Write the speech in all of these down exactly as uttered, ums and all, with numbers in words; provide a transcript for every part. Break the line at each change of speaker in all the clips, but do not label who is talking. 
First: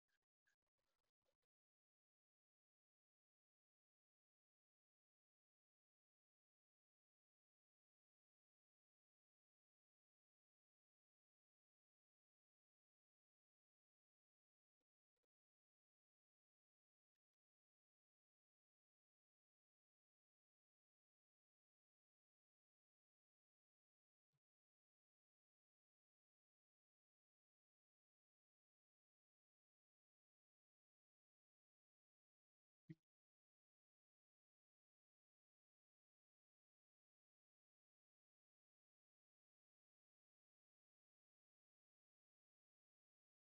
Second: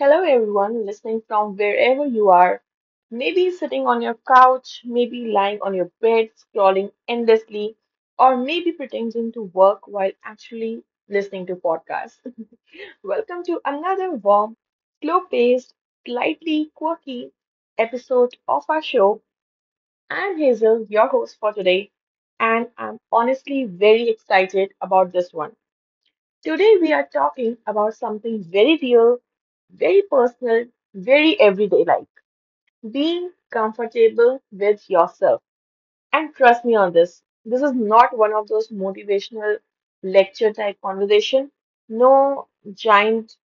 Hello, everyone listening from wherever you are. Maybe sitting on your couch, maybe lying on your bed, scrolling endlessly, or maybe pretending to work while actually listening to podcasts. Welcome to another warm, slow paced, slightly quirky episode of our show. I'm Hazel, your host for today, and I'm honestly very excited about this one. Today we are talking about something very real, very personal, very everyday like being comfortable with yourself. And trust me on this, this is not one of those motivational lecture type conversation. No giant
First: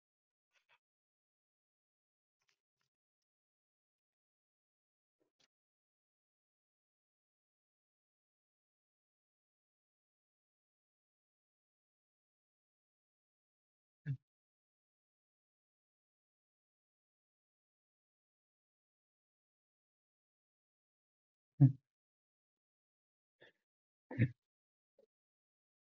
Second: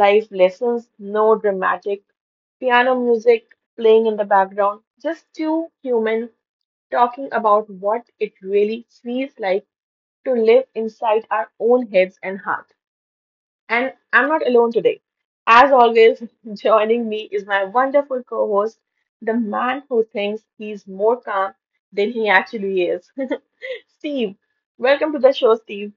life lessons, no dramatic piano music playing in the background, just two humans talking about what it really feels like to live inside our own heads and heart. And I'm not alone today. As always, joining me is my wonderful co host, the man who thinks he's more calm than he actually is. Steve, welcome to the show, Steve.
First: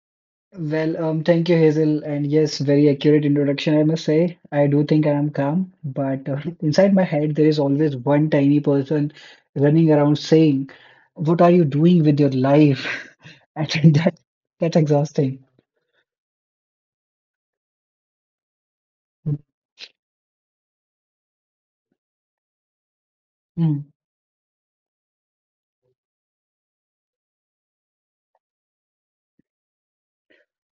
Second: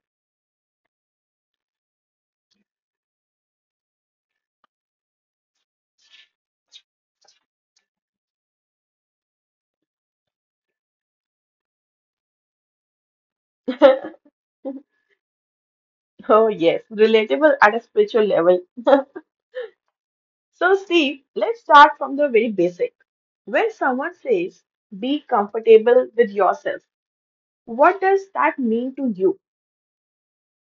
Well, um, thank you, Hazel. And yes, very accurate introduction, I must say. I do think I am calm, but uh, inside my head, there is always one tiny person running around saying, what are you doing with your life? I think that that's exhausting.
Oh, yes, relatable at a spiritual level. So, Steve, let's start from the very basic. When
Hmm.
someone says, be comfortable with yourself, what does that mean to you?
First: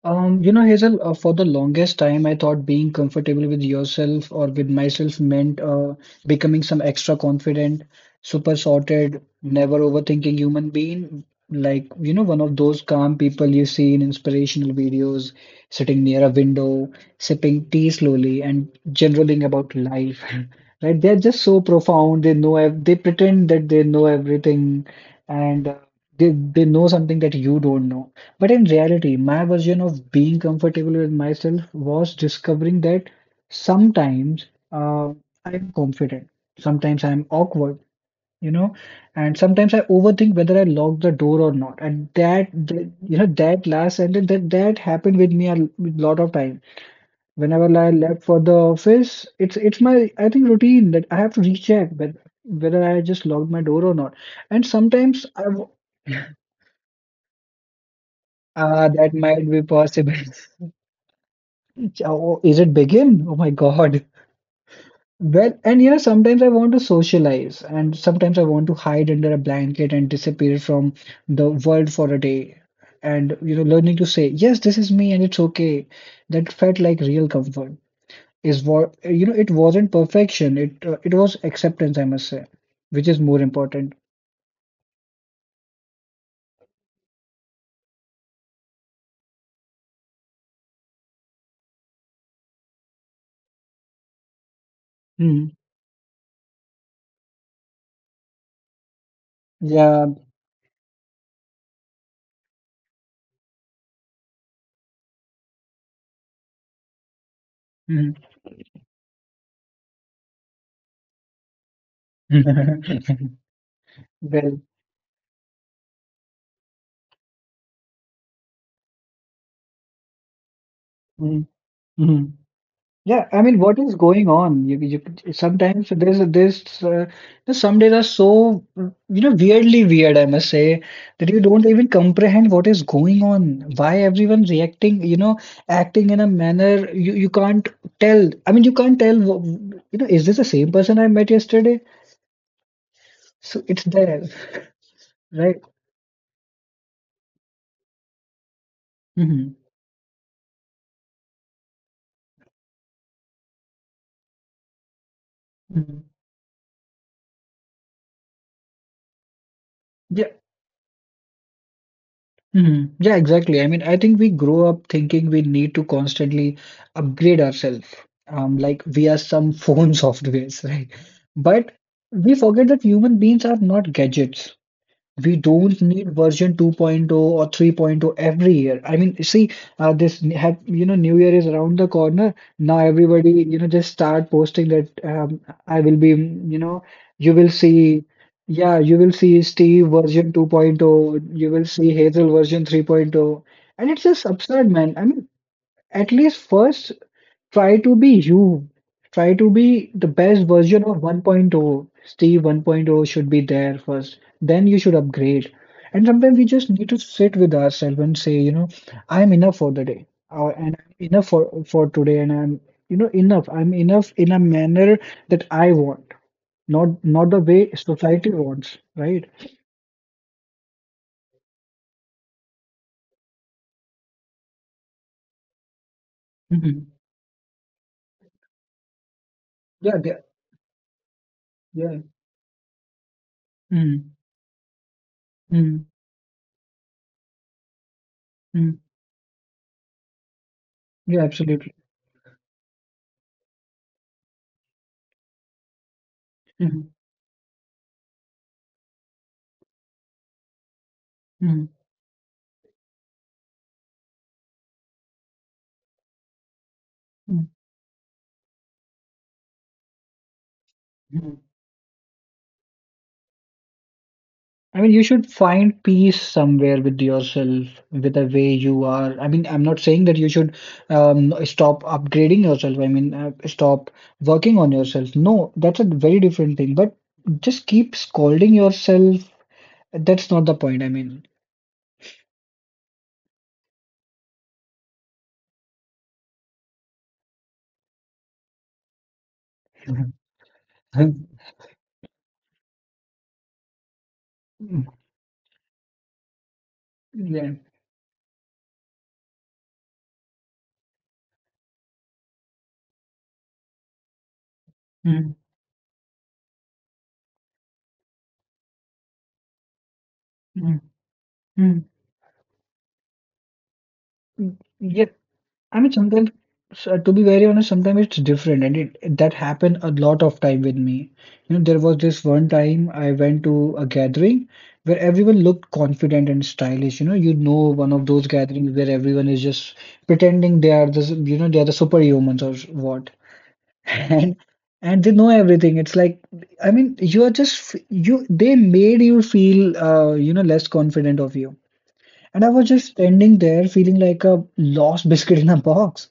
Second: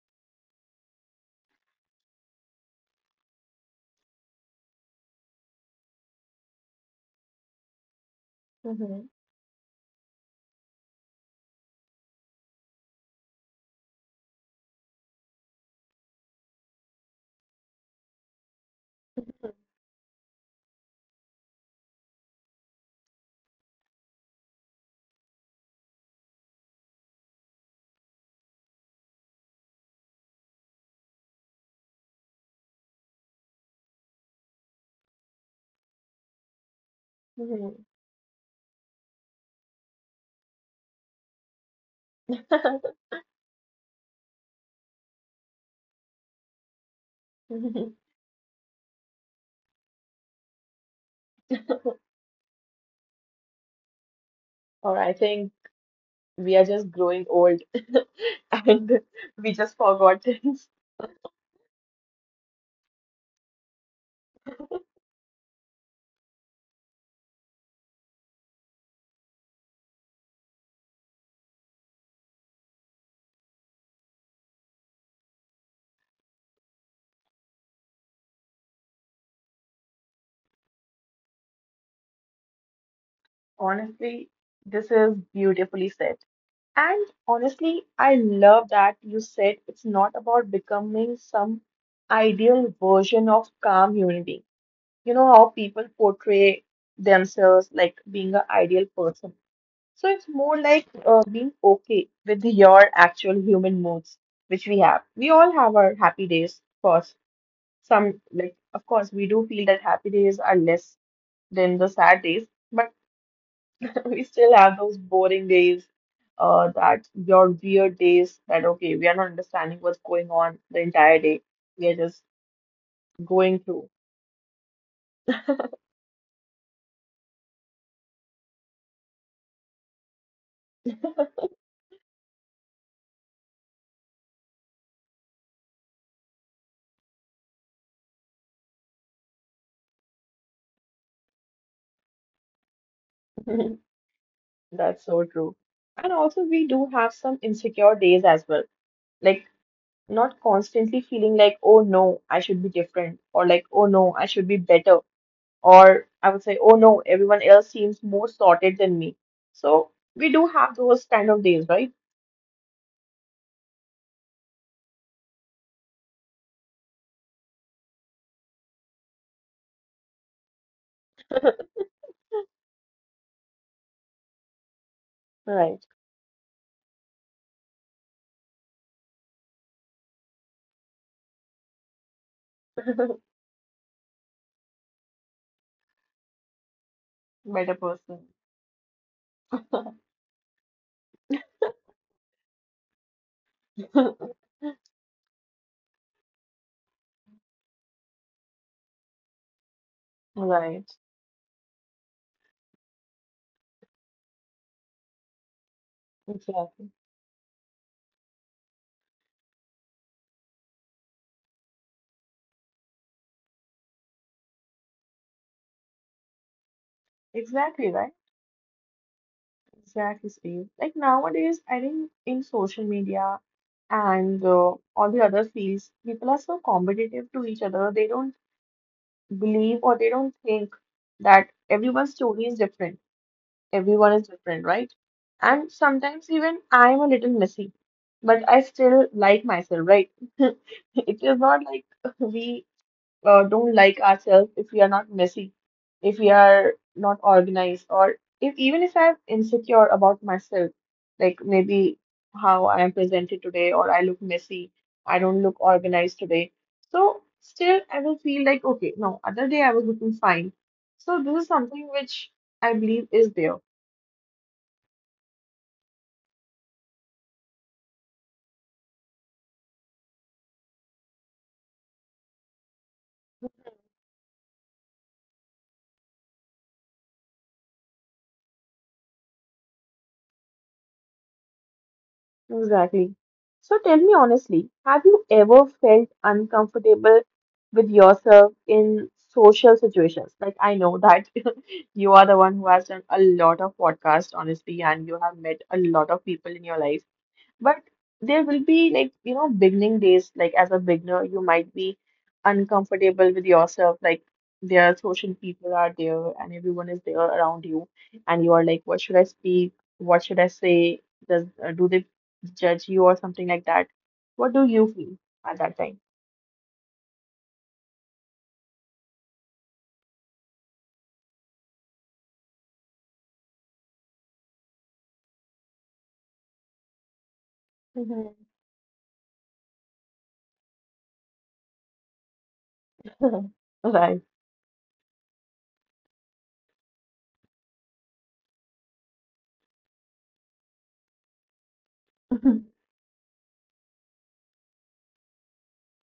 Um, you know, Hazel, uh, for the longest time, I thought being comfortable with yourself or with myself meant uh, becoming some extra confident, super
Mhm,
sorted, never overthinking human being. Like, you know, one of those calm people you see in inspirational videos, sitting near a window, sipping tea slowly and generaling about life. Right? They're just so profound. They know, ev they pretend that they know everything and uh, they, they know something that you don't know. But in reality, my version of being comfortable with myself was discovering that sometimes uh, I'm confident, sometimes I'm awkward, you know, and sometimes I overthink whether I lock the door or not. And that, that
mhm.
you know, that last sentence, that that happened with me a l- lot of time. Whenever I left for the office, it's it's my I think routine that I have to recheck whether whether I just locked my door or not. And
Or I
sometimes I
think
w-
we are just growing old
ah,
and
that might
we
be
just
possible.
forgot things.
Oh, is it begin? Oh my God. Well, and you know, sometimes I want to socialize, and sometimes I want to hide under a blanket and disappear from the world for a day. And you know, learning to say, yes, this is me, and it's okay. That felt like real comfort. Is what you know, it wasn't perfection. It uh, it was acceptance, I must say, which is more important.
Honestly, this is beautifully said. And honestly, I love that you said it's not about becoming some ideal version of calm human being. You know how
Hmm.
people portray themselves like being an ideal person. So
Yeah.
it's more like uh, being okay with your actual human moods, which we have. We all have our happy days, of course.
Hmm.
Some like of course we do feel that happy days are less than the sad days, but we still
Well.
have those boring days, uh that your weird days, that okay, we are not understanding what's going on the entire day,
Hmm.
we are just
Hmm. Yeah, I
going
mean, what
through.
is going on? You, you could- sometimes there's a- there's uh, there's some days are so, you know, weirdly weird, I must say, that you don't even comprehend what is going on, why everyone reacting, you know, acting in a manner you you can't tell. I mean, you can't tell, wh- you know, is this the same person I met yesterday? So it's there,
That's so true,
right?
and also we do have some insecure days as well, like not constantly feeling like, oh no, I should be different, or like, oh no, I should be better,
Hmm.
or I would say, oh no, everyone else seems more sorted than me. So we do have those kind of days, right?
Mhm. Yeah, exactly. I mean, I think we grow up thinking we need to constantly upgrade ourselves, um, like we are some phone softwares, right? But we forget that human beings are not gadgets, we don't
Right.
need version 2.0 or 3.0 every year. I mean, see, uh, this n- hap- you know, New Year is around the corner. Now everybody, you know, just start posting that um, I will be, mm, you know, you will
Better
see,
person.
yeah, you will see Steve version 2.0, you will see Hazel version 3.0, and it's just absurd, man. I mean, at least first try to be you. Try to be the best version
Right.
of 1.0. Steve 1.0 should be there first. Then you should upgrade. And sometimes we just need
Exactly.
to sit with ourselves and say, you know, I'm enough for the day, or and I'm enough for for today, and I'm, you know, enough. I'm enough in a manner that I want, not not the way
Exactly, right?
society wants, right?
Exactly, Steve. Like nowadays, I think in social media and uh, all the other fields, people are so
Hmm.
competitive to each other. They don't believe
Yeah,
or they
yeah,
don't think that
yeah.
everyone's story is different.
Mm-hmm.
Everyone is different, right? And
Mm-hmm.
sometimes even I'm a little messy, but I
Mm-hmm.
still like myself, right? It
Yeah,
is not
absolutely.
like we uh, don't like ourselves if we are not messy, if we are
Mm-hmm.
not organized, or if even if I'm insecure about myself, like
Mm-hmm.
maybe how I am presented today, or I look messy, I don't look organized today. So still, I will feel like, okay, no, other day I was looking fine. So this is
Mm-hmm.
something which I believe is there.
I mean, you should find peace somewhere with yourself, with the way you are. I mean, I'm not saying that you should um, stop upgrading yourself. I mean, uh, stop working on yourself. No, that's a very different thing. But just keep scolding yourself. That's not the point. I mean,
Exactly. So tell me honestly, have you ever felt uncomfortable with yourself in social situations? Like, I know
yeah.
that you are the one who has done a lot of podcasts, honestly, and you have met a lot of people in your life. But there will be like, you know, beginning days, like as a beginner, you might be uncomfortable with yourself. Like there are
Mm,
social people are there and everyone is there around you. And you are like, what should I speak? What should I
mm,
say? Does uh,
mm,
do they judge you or something like that?
mm.
What do you
Yes,
feel at that
I mean,
time?
sometimes, so to be very honest, sometimes it's different, and it that happened a lot of time with me. You know, there was this one time I went to a gathering where everyone looked confident and stylish. You know, you know, one of those
Mhm.
gatherings where everyone is just pretending they are the, you know, they are the superhumans or what,
Right.
and and they know everything. It's like, I mean, you are just f- you. They made you feel, uh, you know, less confident of you. And I was just standing there feeling like a lost biscuit in a box.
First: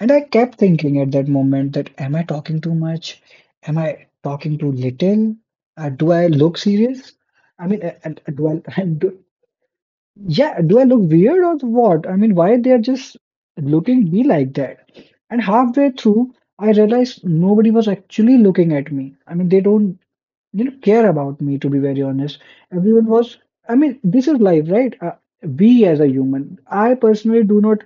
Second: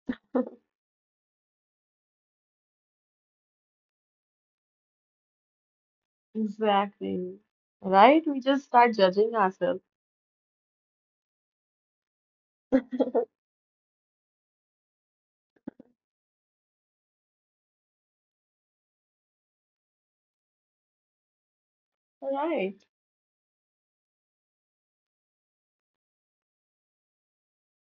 And I kept thinking at that moment that am I talking too much? Am I talking too little? Uh, do I look serious?
Exactly.
I mean, uh, uh,
Right? We
do
just
I,
start
do,
judging ourselves.
yeah, do I look weird or what? I mean, why they're just looking me like that? And halfway through, I realized nobody was actually looking at me. I mean, they don't, you know, care about me, to be very honest.
Right.
Everyone was, I mean, this is life, right? Uh, we as a human, I personally do not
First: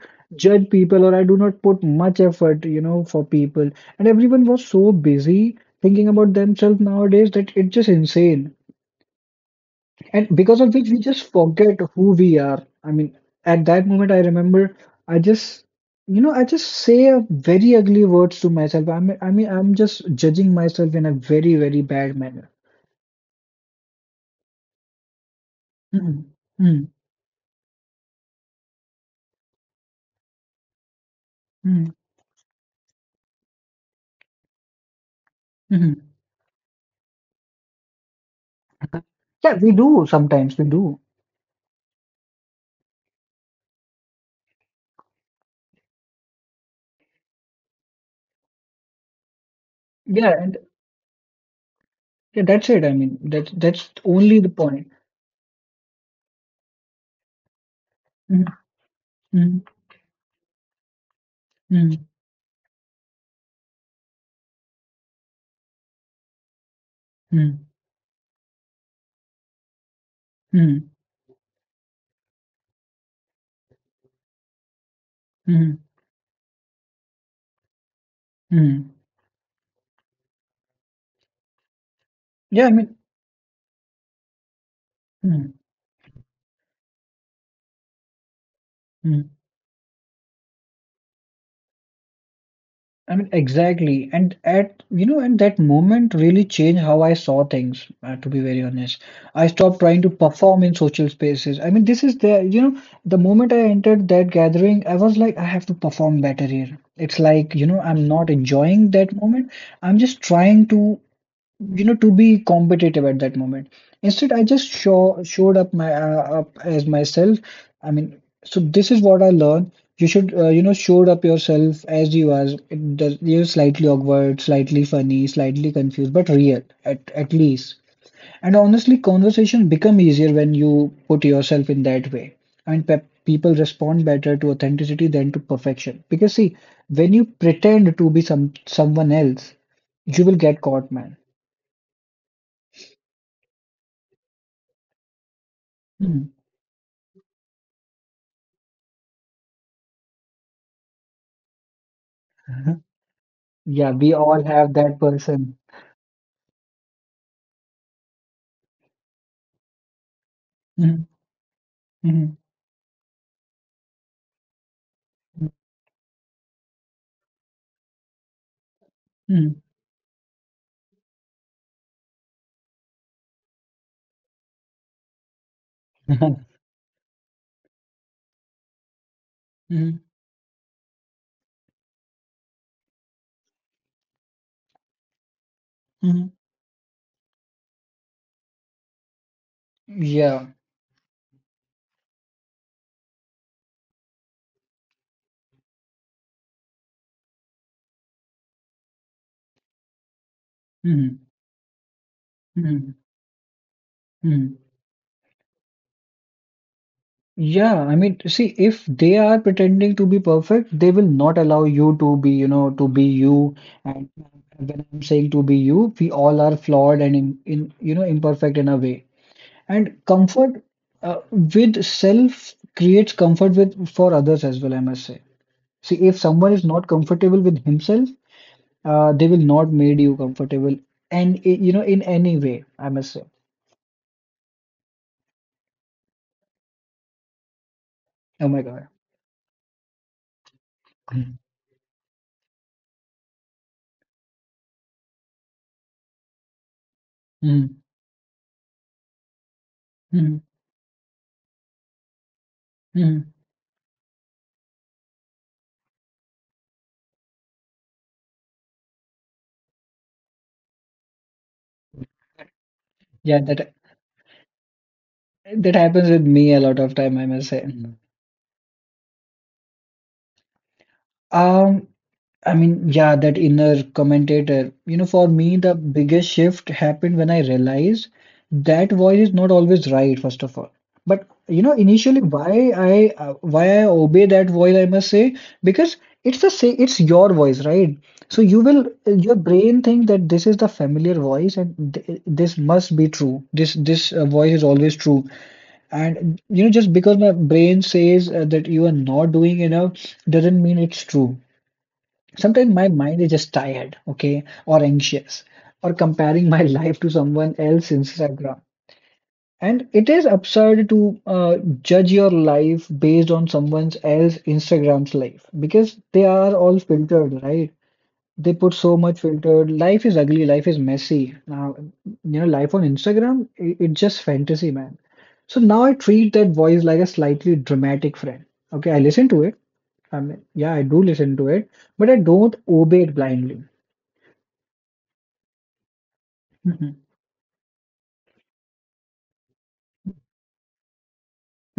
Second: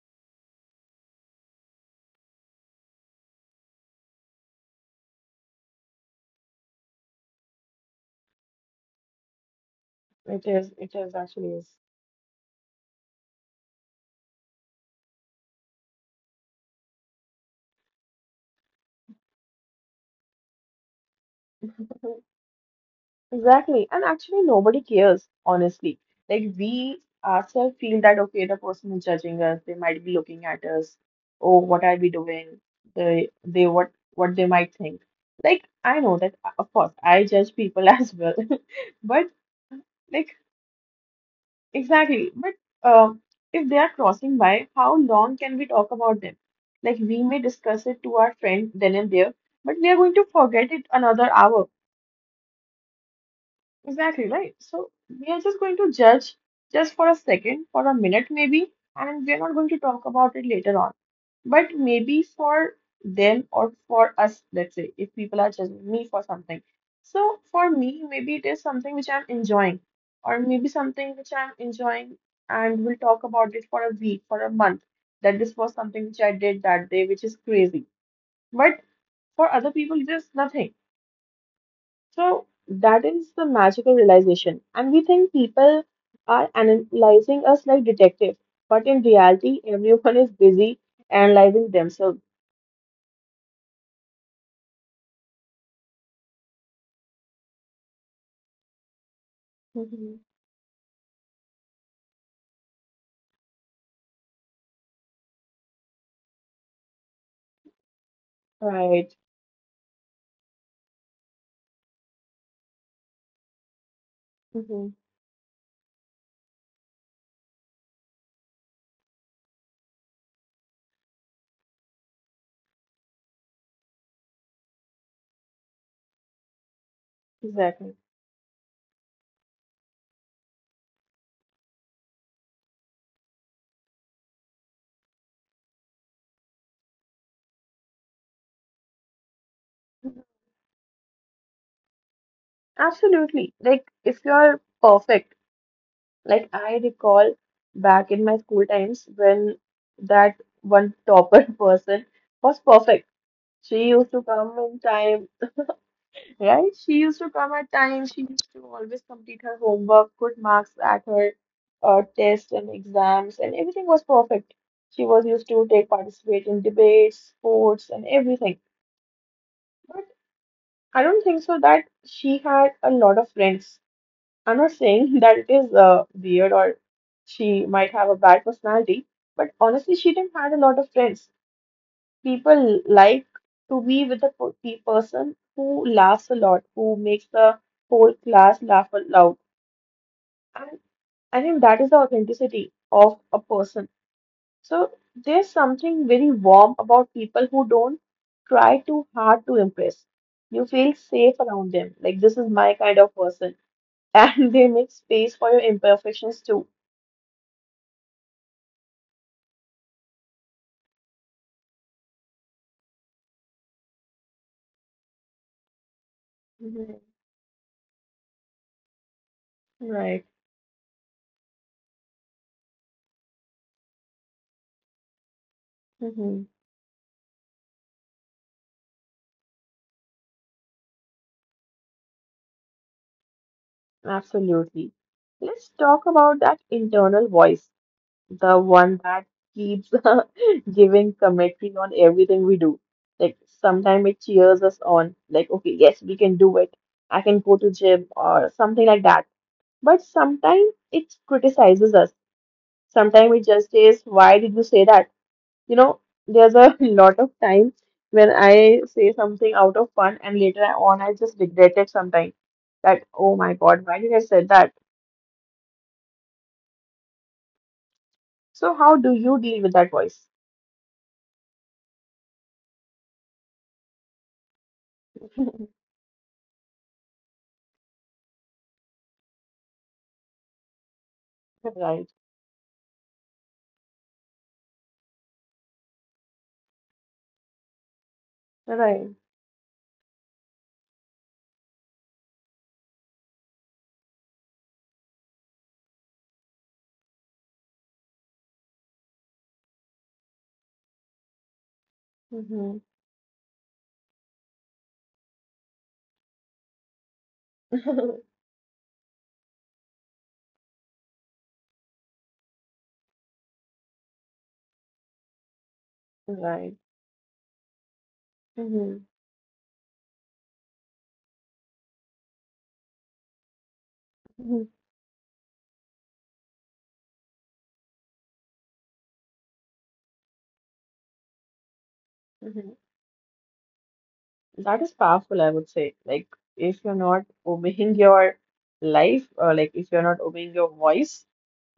judge people, or I do not put much effort, you know, for people. And everyone was so busy thinking about themselves nowadays that it's just insane, and
It
because of
is,
which
it
we
is
just
actually is.
forget who we are. I mean, at that moment I remember I just, you know, I just say a very ugly words to myself. I mean i mean I'm just judging myself in a very very bad manner.
Exactly. And actually, nobody cares, honestly.
Mm-mm.
Like,
Mm.
we ourselves feel that, okay, the person is judging us. They might be looking at us. Oh, what
Mm,
are we doing? They, they, what, what they might think. Like, I
mhm.
know that, uh, of course, I judge people as well. But,
Yeah, we do
like,
sometimes. We do.
exactly. But, um, if they are crossing by, how long can we talk about them? Like, we may discuss it to our friend then and there, but we are going to
Yeah, and
forget it another hour.
yeah, that's it. I mean, that's that's
Exactly,
only the
right?
point.
So we are just going to judge just for a second, for a minute
Mm,
maybe, and we're not
mm,
going to talk about it later on. But
mm,
maybe for them or for us, let's say, if people are judging me for something. So
mm,
for me, maybe it is something which I'm enjoying, or maybe
mm,
something which I'm enjoying, and we'll talk about it for a week, for a month, that this was
mm,
something which I did that day, which is crazy. But
mm.
for other people, it is nothing, so
Yeah, I mean,
that is the magical realization. And we think
mm,
people are analyzing us like detectives, but in
mm.
reality, everyone is busy analyzing themselves.
I mean, exactly. And at, you know, and that moment really changed how I saw things, uh, to be very honest. I stopped trying to
Mhm.
perform in social spaces. I mean, this is the, you know, the moment I entered that gathering, I was like, I have to perform better here. It's like, you know, I'm not enjoying that
Right.
moment. I'm just trying to, you know, to be competitive at that moment. Instead I just
Mhm.
show showed up my uh, up as myself. I mean, so this is what I learned. You should uh, you know showed up yourself as you are. It does, you're slightly awkward, slightly funny, slightly confused, but real, at, at least.
Exactly.
And honestly conversation become easier when you put yourself in that way. I mean pe- people respond better to authenticity than to perfection, because see, when you pretend to be some someone else, you will get caught, man.
Absolutely. Like, if you're perfect,
Hmm.
like I recall back in my school times when that one topper person was perfect.
Yeah,
She used
we
to
all
come
have
in
that
time.
person.
Right? She used to come at times. She used to always complete her homework, good marks
Mhm,
at her uh,
mhm,
tests and exams, and everything was perfect. She was used to take participate in debates, sports, and everything.
mhm,
But I don't think so that she had a lot of friends. I'm not saying that it is uh,
mhm,
weird or she might have a bad personality, but honestly,
mhm,
she didn't had a lot of friends. People like to be with a po- pe- person who
mhm.
laughs a lot, who makes the whole class laugh aloud.
Yeah.
And I think that is the authenticity of a person. So there's something very warm about people who don't try too hard to impress. You feel
Mhm,
safe around them, like this is my
mhm,
kind of person. And
mhm.
they make space for your imperfections too.
Yeah, I mean, see, if they are pretending to be perfect, they will not allow you to be, you know, to be you. And when I'm saying to be you, we all are flawed
Mhm.
and in, in you know, imperfect in a way. And
Right.
comfort uh, with self creates comfort with for others as well, I must say. See, if
Hmm.
someone is not comfortable with himself, Uh, they will not made you comfortable, and i- you know, in any way, I must say.
Absolutely. Let's talk about that internal voice,
Oh
the
my God.
one that keeps giving commentary on everything we do. Like sometimes it cheers us on, like, okay, yes, we can do it. I can go to
Hmm.
gym or something like that. But
Hmm.
sometimes it criticizes us. Sometimes
Hmm.
it just says, why did you say that? You know, there's a lot of time when I say something out of fun and later on I just regret it sometimes. That, oh
Yeah,
my
that
God, why did I say that?
that happens with me a lot of time, I must say. Mhm.
So how do you deal with that voice?
Um, I mean, yeah, that inner commentator. You know, for me, the biggest shift happened when I realized that voice is not always right, first of all. But you know, initially, why I uh, why I obey that voice, I must say, because it's the say it's your voice, right? So you
Right,
will
right.
your brain think that this is the familiar voice and th this must be true. This this uh, voice is always true. And you know, just because my brain says uh, that you are not doing enough doesn't mean it's true. Sometimes
Mhm.
my mind is just tired, okay, or anxious, or comparing my life to someone else's Instagram. And it is absurd to uh, judge your life based on someone else's Instagram's life, because they are
Right.
all filtered, right? They put so
Mhm.
much filtered. Life is ugly, life is messy. Now, you know, life on Instagram, it, it's just
Mhm.
fantasy, man. So now I treat that voice like a slightly dramatic friend. Okay, I listen to it. I mean, yeah, I do listen to it, but I don't
Mhm.
obey it blindly.
That is powerful, I would say. Like, if you're
Mhm.
not obeying your life, or like if you're not obeying your voice,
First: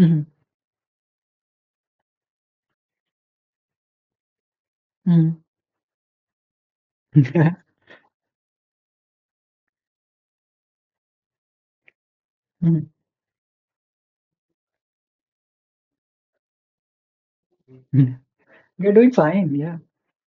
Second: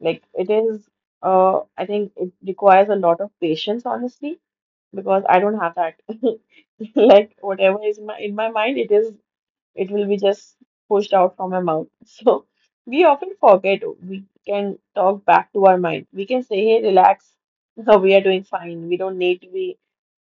like it is, uh, I think it requires a lot of patience, honestly, because I
Mhm.
don't have that. Like,
Yeah.
whatever is my in my mind, it is it will be just pushed out from my mouth. So
Mhm.
we often forget we can talk back to our mind. We can say, hey, relax. We
Mhm.
are doing fine.
You're
We
doing
don't need to
fine.
be
Yeah.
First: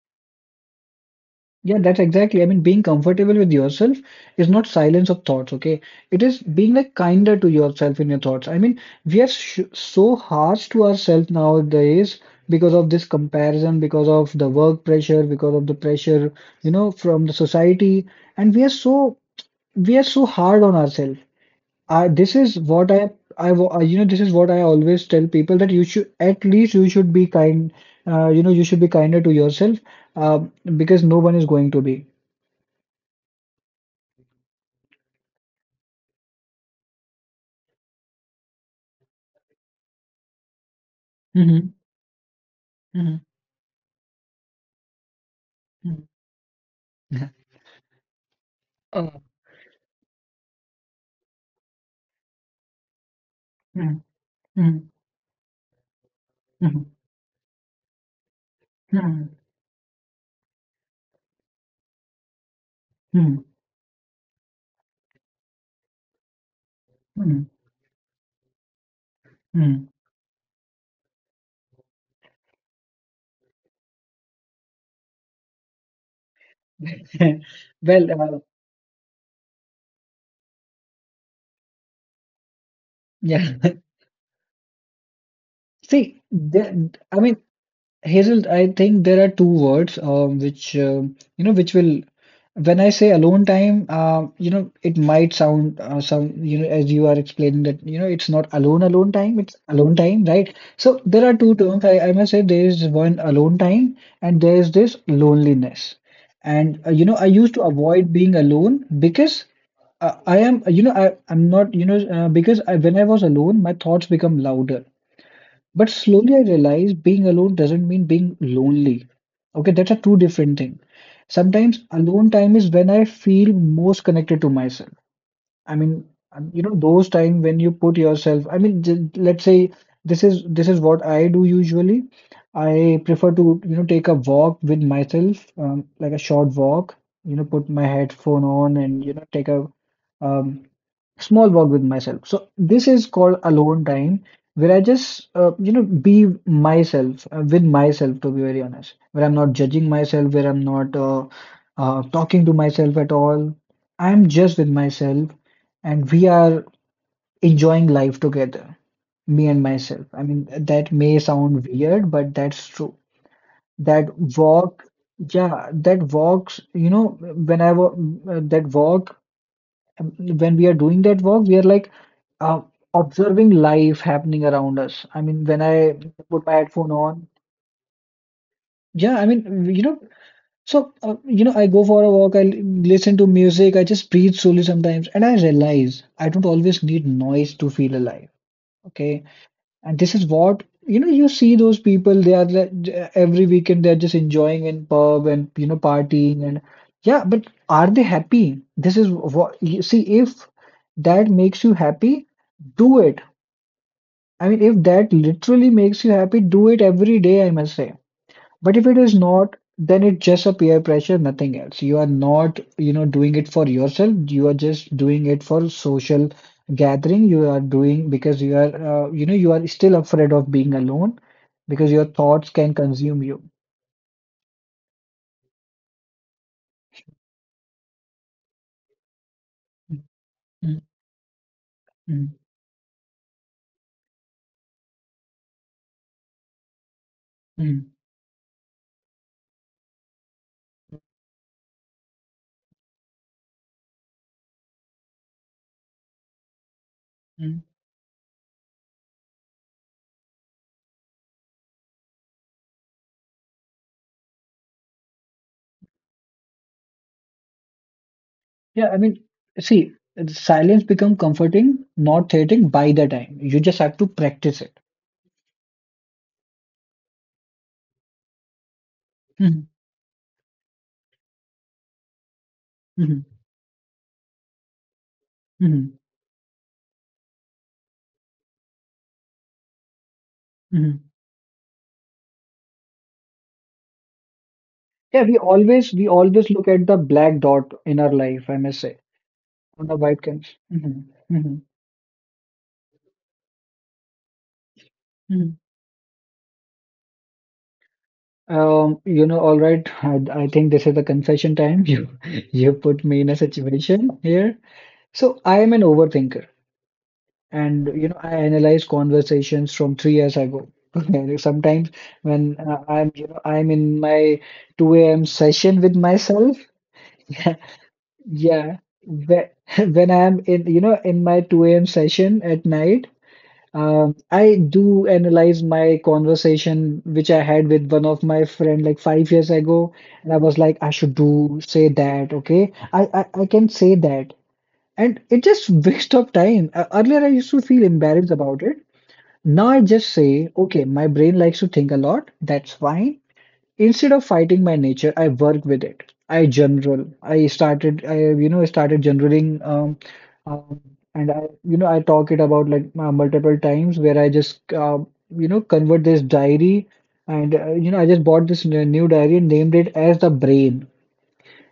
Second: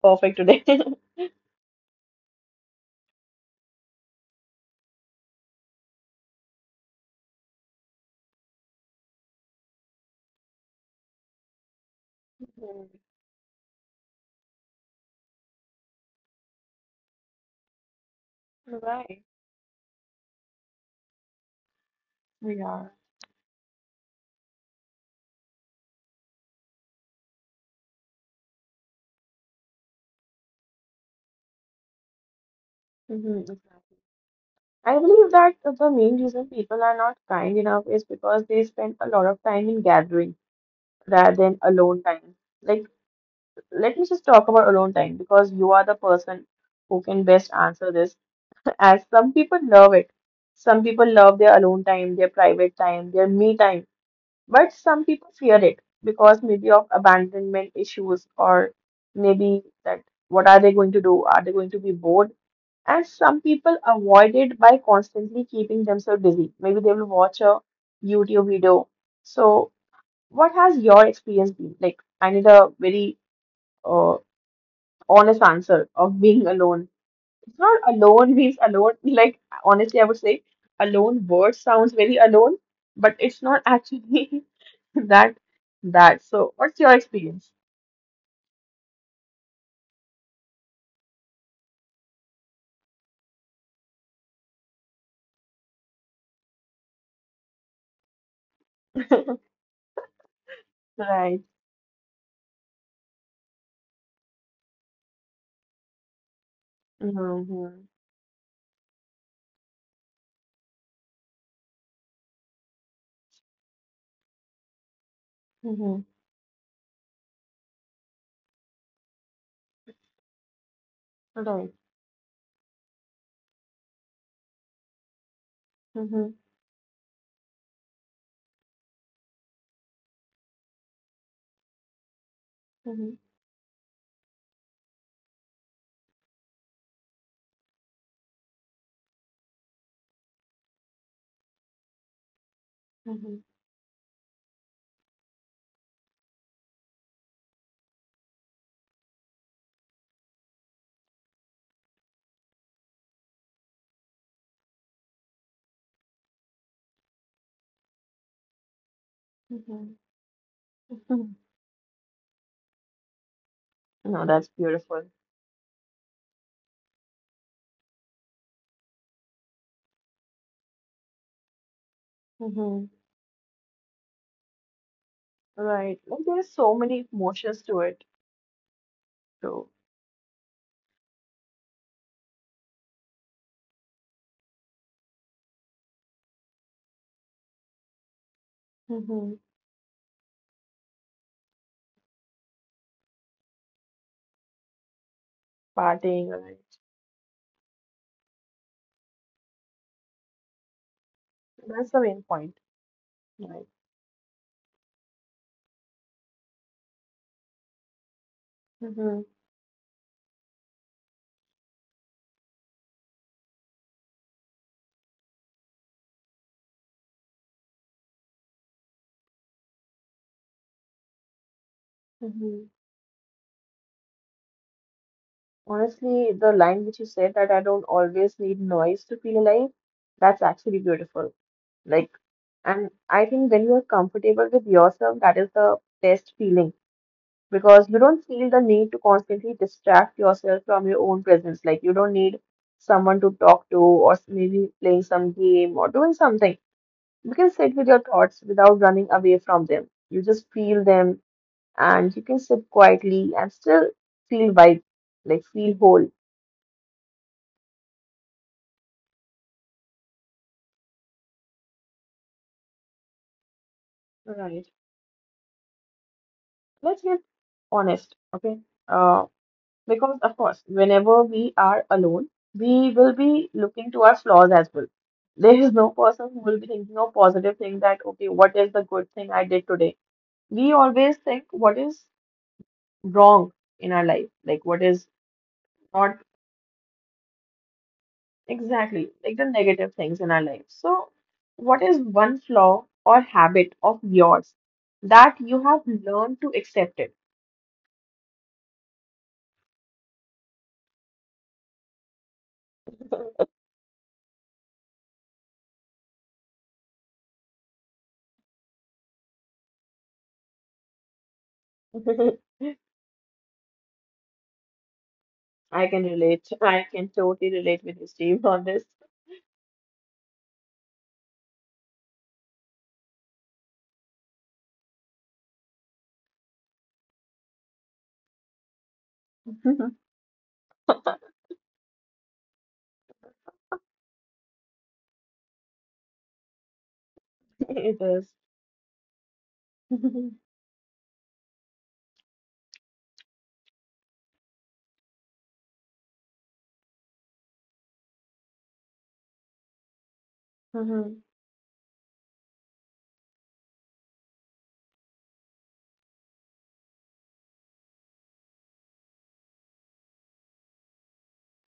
perfect today.
Yeah, that's exactly. I mean, being comfortable with yourself is not silence of thoughts, okay? It is being like kinder to yourself in your thoughts. I mean, we are sh so harsh to ourselves nowadays, because
Mhm.
of this comparison, because of the work pressure, because of the pressure, you know, from the society, and we are so
Right.
we are so hard on ourselves. I this is
Yeah.
what I I wa- uh, You know, this is what I always tell people, that you should at least you should be kind, uh, you know, you should be kinder to yourself, um, because no one is going to be.
Hmm. Exactly. I believe that the main reason people are not kind enough is because they spend a lot of time in gathering rather than
Mhm,
alone time. Like,
mhm,
let me just talk about alone time because you are the
mhm.
person who can best answer this. As
Oh,
some people love it. Some people love their alone time, their private time, their me time.
mhm,
But
mhm,
some people fear it because maybe of
mhm,
abandonment issues or
mhm,
maybe that, what are they going to do? Are they going to be bored? And
mhm,
some people avoid it by constantly keeping themselves busy. Maybe they will watch
mhm,
a YouTube video. So,
mhm.
what has your experience been? Like, I need a very uh, honest answer of being alone, it's not
Well,
alone
uh,
means alone. Like, honestly, I would say alone word sounds very alone, but it's
yeah.
not actually that
See,
that. So, what's
the,
your
I mean.
experience?
Hazel, I think there are two words um, which um, you know which will when I say alone time, um, you know it might sound uh, some you know as you are explaining that you know it's not alone alone time, it's alone time, right? So there are
Right.
two terms. I, I must say there is one alone time and there is this loneliness. And uh, you know I used to
Mm-hmm.
avoid being alone because uh, I am you know I I'm not you know uh, because I, when I was alone, my thoughts become louder. But
Mm-hmm.
slowly I realized being alone doesn't mean being lonely. Okay, that's a two different thing.
Right.
Sometimes alone time is when I feel most connected to myself. I mean,
Mm-hmm.
um, you know, those time when you put yourself, I mean, j- let's say this is this is what I do usually. I
Mm-hmm.
prefer to, you know, take a walk with myself, um, like a short walk, you know, put my headphone on and, you know, take a um, small walk with myself. So this is called alone time, where I just, uh, you know, be myself, uh, with myself, to be very honest, where I'm not judging myself, where I'm not uh, uh, talking to myself at all. I'm just with myself and we are enjoying life together, me and
Mm-hmm.
myself. I mean, that may
Mm-hmm.
sound weird, but that's true. That
No, that's
walk,
beautiful.
yeah, that walks, you know, when I wa- uh, that walk, um, when we are doing that walk, we are like uh,
Mm-hmm.
observing life happening around us. I mean, when I
Right. Like
put my
there's so
headphone
many
on,
emotions to it.
yeah, I
So
mean, you know, so uh, you know, I go for a walk, I l- listen to music, I just breathe slowly sometimes, and I realize I don't always need noise to feel alive. Okay.
mm-hmm.
And this is what, you know, you see those people, they are like, j- every weekend they're just enjoying in pub and, you know,
Parting,
partying and
right.
yeah, but are they happy? This is what you see, if that makes you
That's the main
happy,
point.
do it.
Right.
I mean, if that literally makes you happy, do it every day, I must say. But if it is not, then it's just a peer pressure, nothing else. You are not, you know, doing it for yourself. You are just doing it for social gathering. You are doing because you are, uh, you know, you are still afraid of being alone because your thoughts
Mm-hmm.
can consume you.
Honestly, the line which you said that I don't always need noise to feel alive, that's
Mm,
actually beautiful. Like,
mm,
and I think when you are comfortable with yourself, that is the best feeling
mm,
because you don't feel the need to constantly distract yourself from your own presence. Like, you don't need someone to talk to, or s- maybe playing some game or doing something. You can
mm.
sit with your thoughts without running away from them. You just feel them and you can sit quietly and still feel vibe, like, feel whole.
Yeah, I mean, see, silence become comforting, not threatening by the time. You just have to practice
Right.
it.
Let's get honest, okay? Uh,
Mhm,
because of course, whenever we are alone, we will
mhm,
be looking to our flaws as well. There is no
mhm,
person who will be thinking of positive thing that, okay, what is the good thing I did today? We
mhm.
always think what is wrong in our life, like what is
Yeah, we always we
not
always look at the black dot in our life, I must say.
exactly like the
On the
negative
white
things in
can.
our life.
Hmm,
So,
hmm,
what is one flaw or habit of yours that
hmm.
you have learned to accept it?
Um, you know, all right. I, I think this is the confession time. You you put me in a situation here. So I am an overthinker, and you know, I analyze conversations from three years ago. And sometimes when uh, I'm you know I'm in my two a m session
I
with
can relate.
myself.
I can totally relate with you, Steve, on
Yeah,
this.
when when I'm in you know in my two a m session at night, Um, I do analyze my conversation which I had with one of my friend like five years ago, and I was like, I should do say that, okay? I I, I can say that, and it just waste of time. Uh, earlier, I used to feel
It
embarrassed
is.
about it. Now I just say, okay, my brain likes to think a lot. That's fine. Instead of fighting my nature, I work with it. I general. I started. I you know started generaling. Um, um,
Mm-hmm.
and I you know I talk it about like uh, multiple times where I just uh, you know convert this diary and uh, you know I just bought this n- new diary and named it as the brain,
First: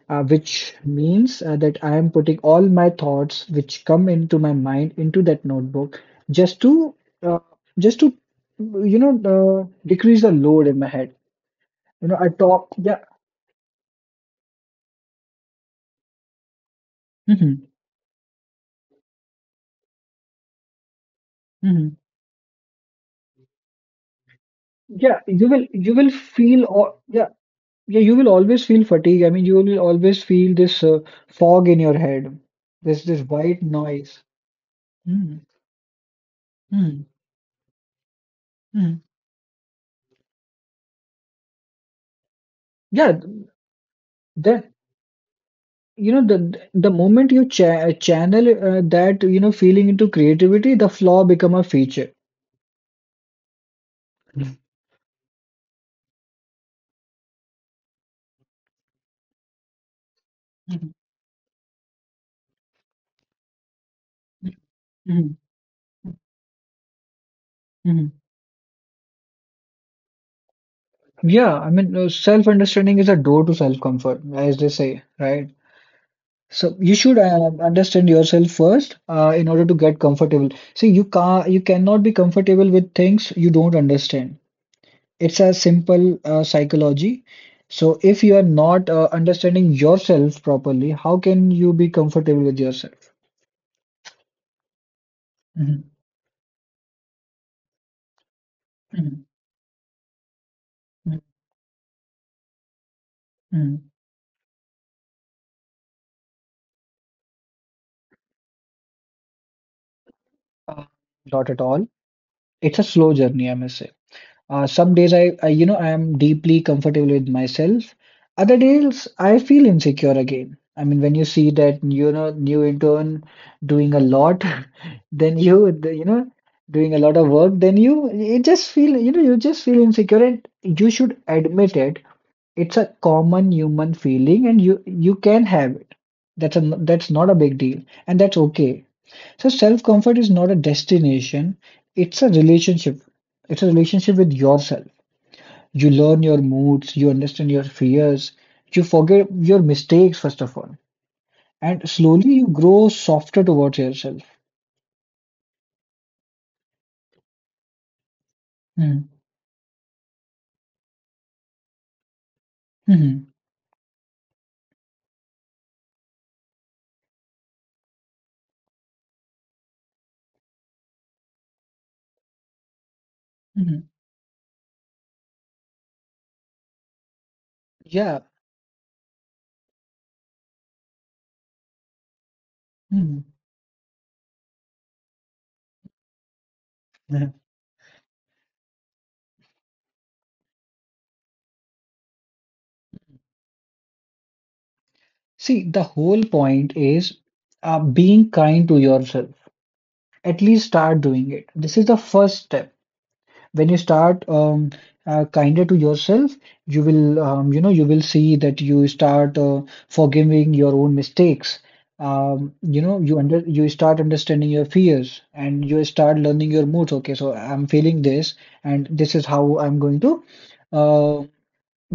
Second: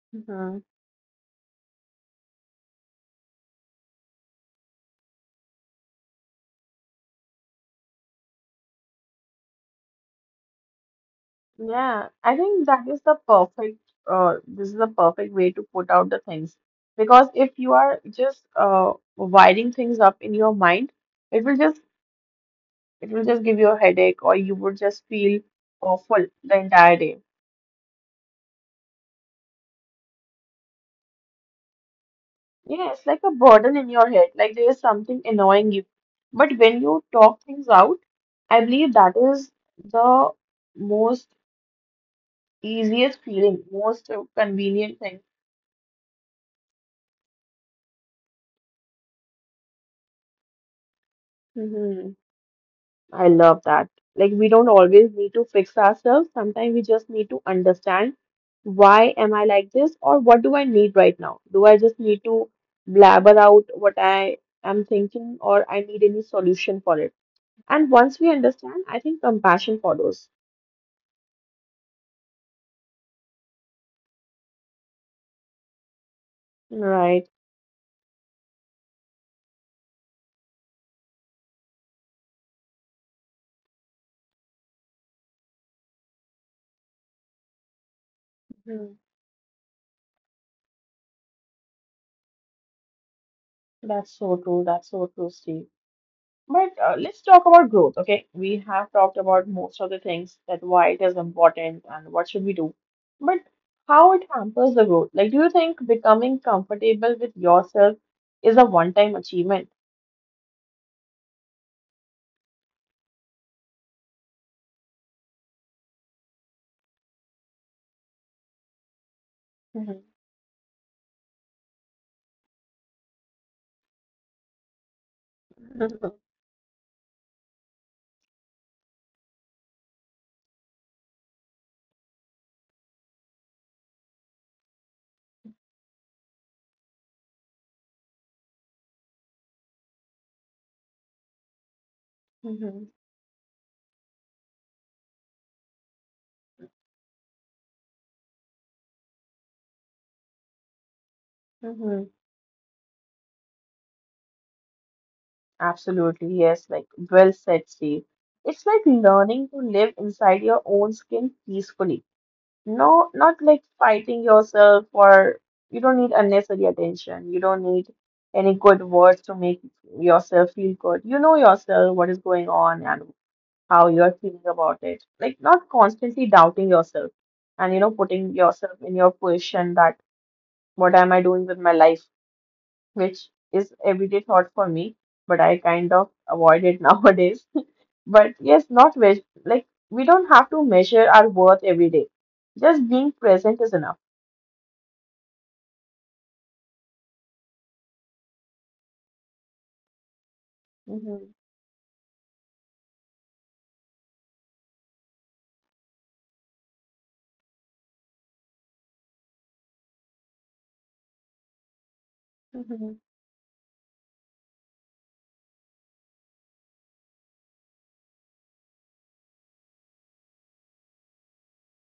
uh,
Mm-hmm.
which means uh, that I am putting all my thoughts which come into my mind into that notebook just to uh, just to you know uh, decrease the load in my head.
Yeah,
You know, I
I think
talk,
that
yeah,
is the perfect, uh, this is the perfect way to put out the things. Because if
mhm,
you are just uh, wiring things up in your mind, it will just
mhm.
it will just give you a headache or you would just
Yeah,
feel
you will you will
awful the
feel or
entire day.
yeah yeah you will always feel fatigue. I mean, you will always feel this uh, fog in your head,
Yeah,
this
it's like
this
a
white
burden in your
noise.
head, like there is something
Mm,
annoying you. But when you
mm,
talk things out, I believe
mm.
that is the most
Yeah,
easiest feeling, most uh,
that
convenient thing.
you know the the moment you cha channel uh, that you know feeling into creativity, the flaw become a feature.
Hmm. I love that. Like we
Mhm,
don't always need to fix ourselves. Sometimes we just need to understand why am I like this or what do I
mhm,
need right now? Do I just need to blabber out what I am thinking
mhm,
or I need any solution for it? And
mhm.
once we understand, I think compassion follows.
Yeah, I mean, uh, self-understanding is a door to self-comfort, as they say, right? So you should
Right.
uh, understand yourself first uh, in order to get comfortable. See, you can you cannot be comfortable with things you don't understand. It's a simple uh, psychology. So if you are not
Mhm.
uh, understanding yourself properly, how can you be comfortable with yourself?
That's so true. That's so true, Steve.
Mhm,
But uh, let's talk about growth, okay? We have talked
mhm,
about most of the things that why it is
mhm,
important and what should we do. But
mhm.
how it hampers the growth. Like, do you think becoming comfortable with yourself is a one-time achievement?
Uh, not at all. It's a slow journey, I must say. Uh, some days I, I, you know, I am deeply comfortable with myself. Other days I feel
Mhm.
insecure again. I mean, when you see that, you know, new intern doing a lot, then you, the- you know, doing a lot of work, then you, you just feel, you know, you just feel insecure and you should admit it. It's a common human feeling and you, you can have it. That's a, that's not a big deal and that's okay. So self-comfort is not a destination. It's a
Mm-hmm.
relationship. It's a relationship with yourself. You learn your moods, you understand your fears, you forget your mistakes, first of all. And
Mm-hmm.
slowly you grow softer towards yourself.
Absolutely, yes. Like, well said, Steve. It's like
Hmm,
learning to live inside your own skin peacefully. No,
hmm,
not like fighting yourself or you don't need unnecessary attention. You don't need any good words to make yourself feel good. You know yourself, what is going on and
hmm.
how you're feeling about it. Like not constantly doubting yourself and you know
Yeah.
putting yourself in your position that what am I doing with my life,
Hmm.
which is everyday thought for me, but I kind of avoid it
Yeah.
nowadays. But yes, not wish like we don't have to measure our worth every day. Just being present is enough.
See, the whole point is uh, being kind to yourself. At least start doing
Mm-hmm.
it. This is the first step. When you start um, uh, kinder to yourself, you will, um, you know, you will see that you start uh, forgiving your own mistakes. Um, you
Mm-hmm.
know, you under you start understanding your fears and you start learning your moods. Okay, so I'm feeling this, and this is how I'm going to uh,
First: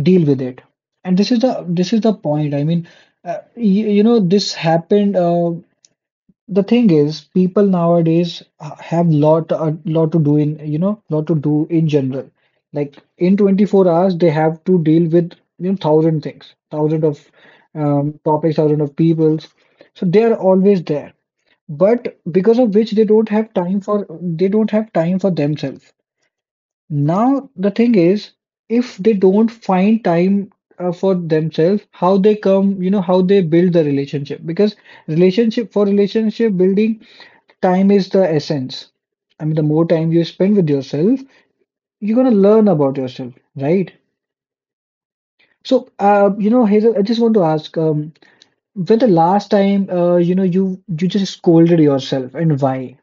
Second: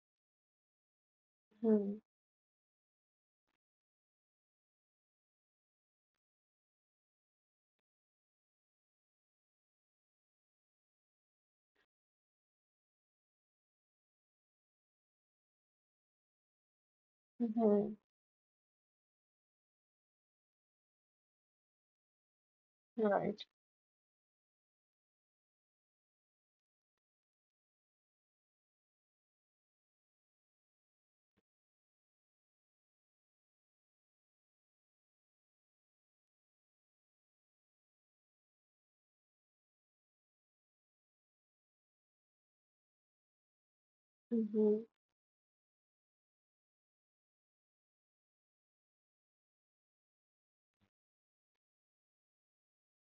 deal with it. And this is the this
Mm-hmm.
is the point. I mean, uh, you, you know, this happened. Uh, the thing is, people nowadays uh, have lot a lot to do in you know lot to do in general. Like in twenty-four hours, they have to deal with you know thousand things, thousand of
Mm-hmm.
um, topics, thousand of peoples. So they are always there, but because of which they don't
Right.
have time for they don't have time for themselves. Now the thing is, if they don't find time uh, for themselves, how they come, you know, how they build the relationship because relationship for relationship building time is the essence. I mean, the more time you spend with yourself, you're gonna learn about yourself, right?
Mm-hmm.
So, uh, you know, Hazel, I just want to ask, um, when the last time, uh, you know, you you just scolded yourself and why?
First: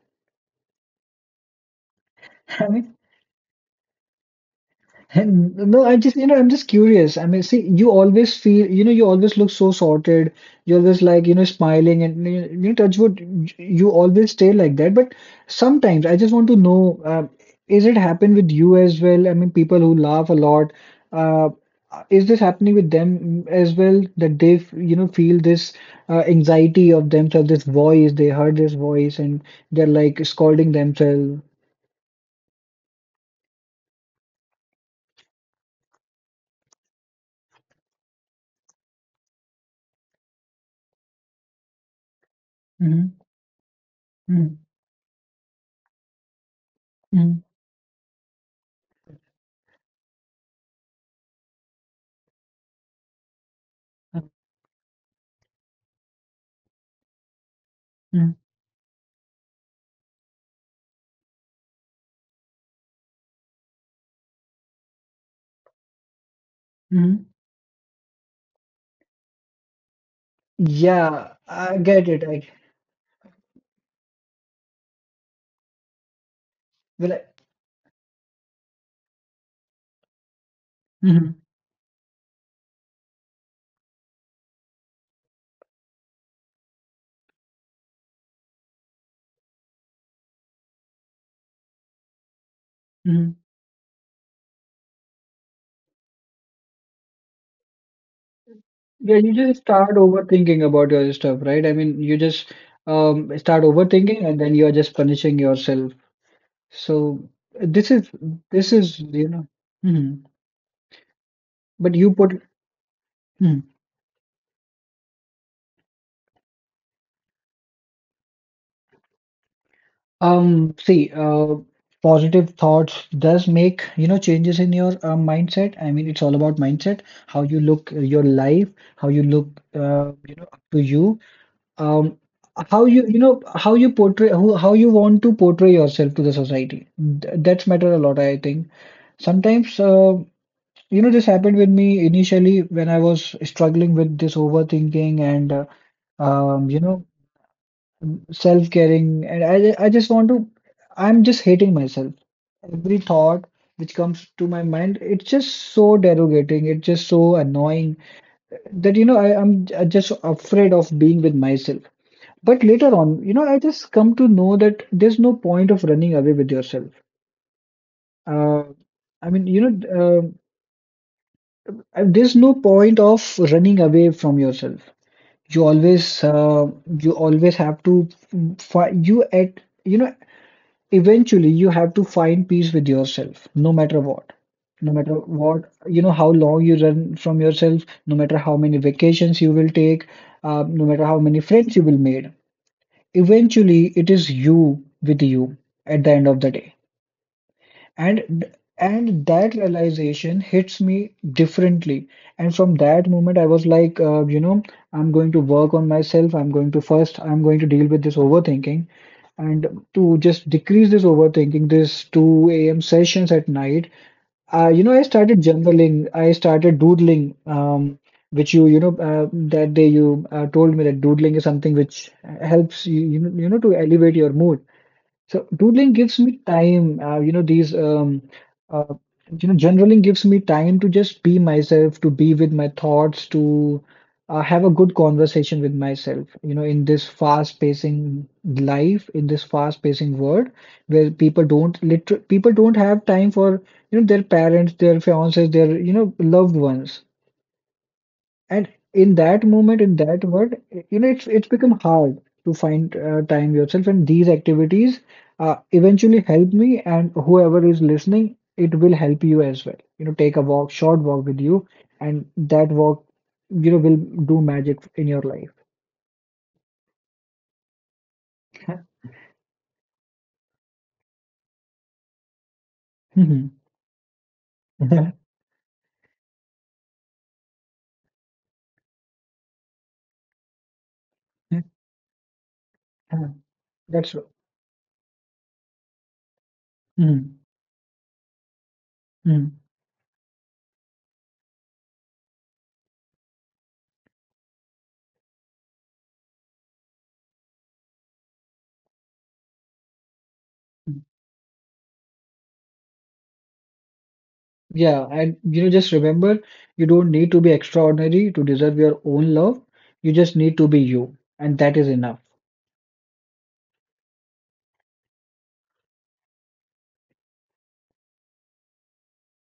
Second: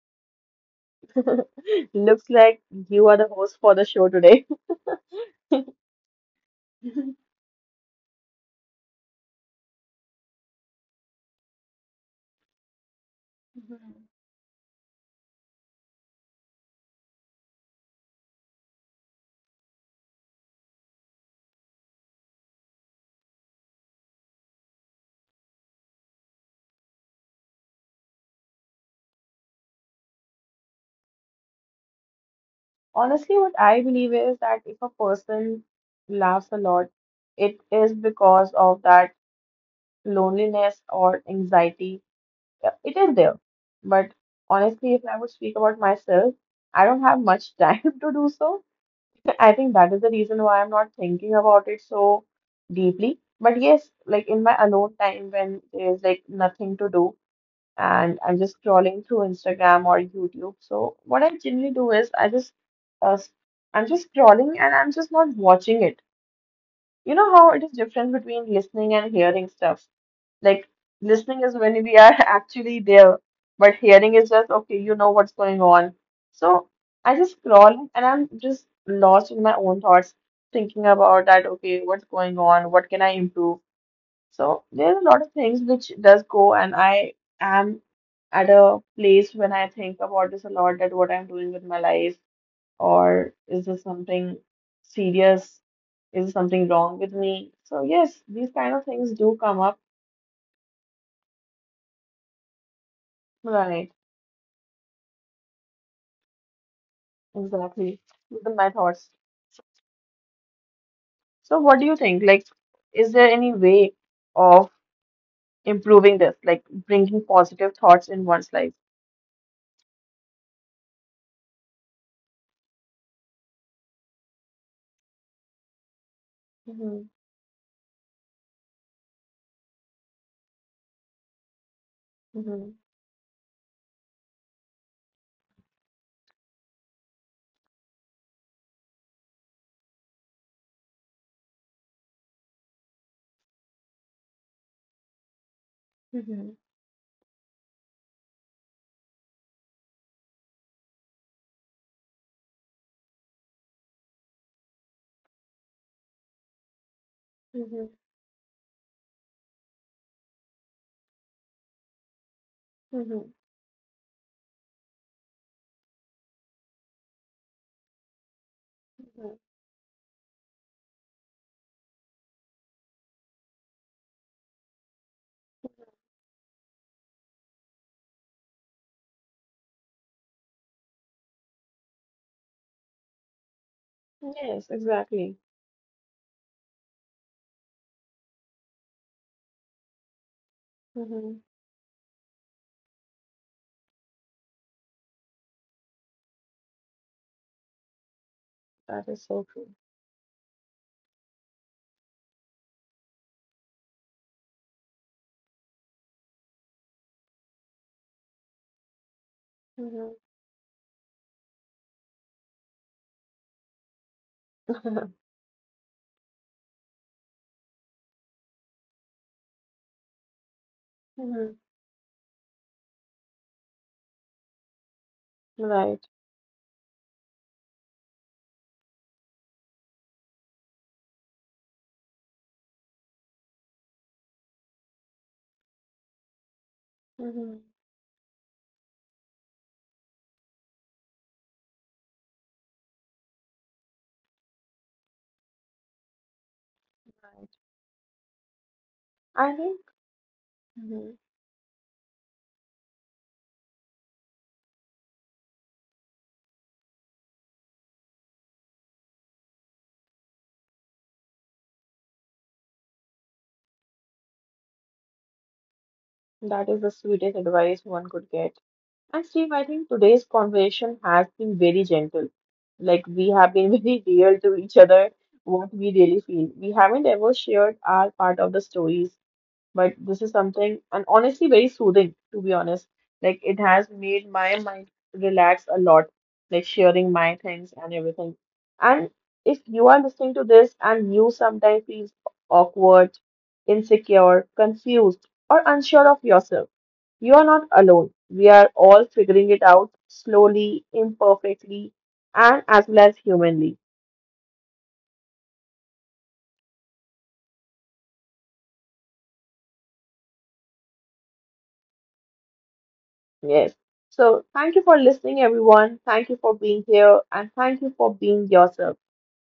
Looks like you are the host for the show today.
And no, I just, you know, I'm just curious. I mean, see, you always feel, you know, you always look so sorted. You're always like, you know, smiling and, you know, touch wood, y- you
Mhm.
always stay like that. But sometimes I just want to know, uh, is it happen with you as well? I mean, people who laugh a lot, uh, is this happening with them as well that they, f- you know, feel this uh, anxiety of themselves, this voice, they heard this voice and they're like scolding themselves.
Honestly, what I believe is that if a person laughs a lot, it is because of that loneliness or anxiety. Yeah, it
Hmm,
is there. But
hmm,
honestly, if I would speak about myself, I don't have
hmm,
much time to do so. I think that is the reason why I'm not thinking about it so deeply. But yes, like in my alone time when there's like nothing to do and I'm just scrolling through Instagram or YouTube. So what I generally do is I just uh, s- I'm just scrolling and I'm just not watching it. You
hmm.
know how it is different between listening and hearing stuff. Like
Yeah,
listening is
I
when we
get
are
it. I
actually there, but hearing is just okay, you know what's going on. So I
well,
just scroll and I'm just lost in my own thoughts, thinking about
mm-hmm,
that, okay, what's going on, what can I improve? So there's a lot of things which does go and I am at a place when I think about this a lot that what I'm doing with my life
hmm.
or is this something serious? Is something wrong with me? So yes, these kind of things
Yeah, you
do
just
come up.
start overthinking about your stuff, right? I mean, you just um, start
Right.
overthinking, and then you are just punishing yourself. So this
Exactly.
is
These are my
this is
thoughts.
you know, mhm.
So, what do
But
you
you
think?
put
Like, is there any
mhm.
way of improving this, like bringing positive thoughts in one's life?
Um, see, uh, positive thoughts does make you know changes in your uh, mindset. I mean, it's all about mindset,
Mm-hmm.
how you look uh, your life, how you look, uh, you know, up to you. um
Mm-hmm.
how you you know how you portray who how you want to portray yourself to the society. Th- that's matter a lot I think sometimes uh, you know this happened with me initially when I was struggling with this overthinking and uh,
Mm-hmm.
um you know self-caring and I ju- I just want to I'm just hating myself every thought which comes to my mind it's just so derogating it's just so
Mm-hmm.
annoying that you know I, I'm j- just afraid of being with myself but later on, you
Mm-hmm.
know, I just come to know that there's no point of running away with yourself. Uh, I
Mm-hmm.
mean, you know, uh, there's no point of running away from yourself. You always, uh, you always have to find you at, you know, eventually you have to find peace with yourself, no matter what.
Yes,
No matter
exactly.
what, you know, how long you run from yourself, no matter how many vacations you will take, uh, no matter how many
Mm-hmm.
friends you will make, eventually, it is you with you at the end of the day. And
That
and
is so
that
true.
realization hits me differently. And from that moment, I was like, uh, you know, I'm going to work on myself. I'm going to first, I'm going to deal with this overthinking. And to just decrease this overthinking, this two a m sessions at night, uh, you know, I
Mm-hmm.
started journaling. I started doodling, um, which you, you know, uh, that day you uh, told me that doodling is
Mm-hmm.
something which helps you, you know, you know, to elevate your mood. So doodling
Right.
gives me time, uh, you know, these, um, uh, you know, journaling gives me time to just be myself, to be with my thoughts, to uh, have a good conversation with myself, you know, in this
Mm-hmm.
fast-pacing life, in this fast-pacing world where people don't liter people don't have time for, you know, their parents, their fiancés, their, you know, loved ones.
Right.
And in that
I
moment,
think
in that word, you know,
mm-hmm.
it's it's become hard to find uh, time yourself, and these activities uh, eventually help me, and whoever is listening, it will help you as well. You know, take a walk, short walk with you, and that walk, you know, will do magic in your life.
that is the sweetest advice one could get. And Steve, I think today's conversation has been very gentle. Like we
Mhm.
have been very real to each other, what we really feel. We haven't ever shared our part of the stories, but this is something, and honestly, very soothing, to be honest. Like, it has
That's true.
made my mind relax a lot, like sharing
Mhm.
my things and everything. And
Mhm.
if you are listening to this and you sometimes feel awkward, insecure, confused, or unsure of yourself, you are not alone. We are all figuring it out slowly, imperfectly, and as well as humanly.
Yeah, and you know, just remember, you don't need to be extraordinary to deserve your own love. You just need to be you, and that is enough.
Yes. So thank you for listening, everyone. Thank you for being here and thank you for being yourself.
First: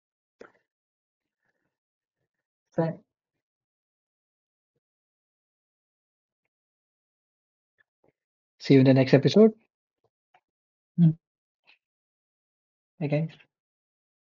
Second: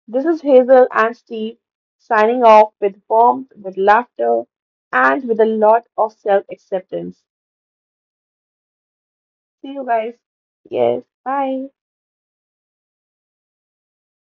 This is Hazel and Steve signing off
Bye.
with warmth, with laughter, and with a lot of self acceptance.
See you in the next episode.
See you guys. Yes.
Mm.
Bye.
Bye,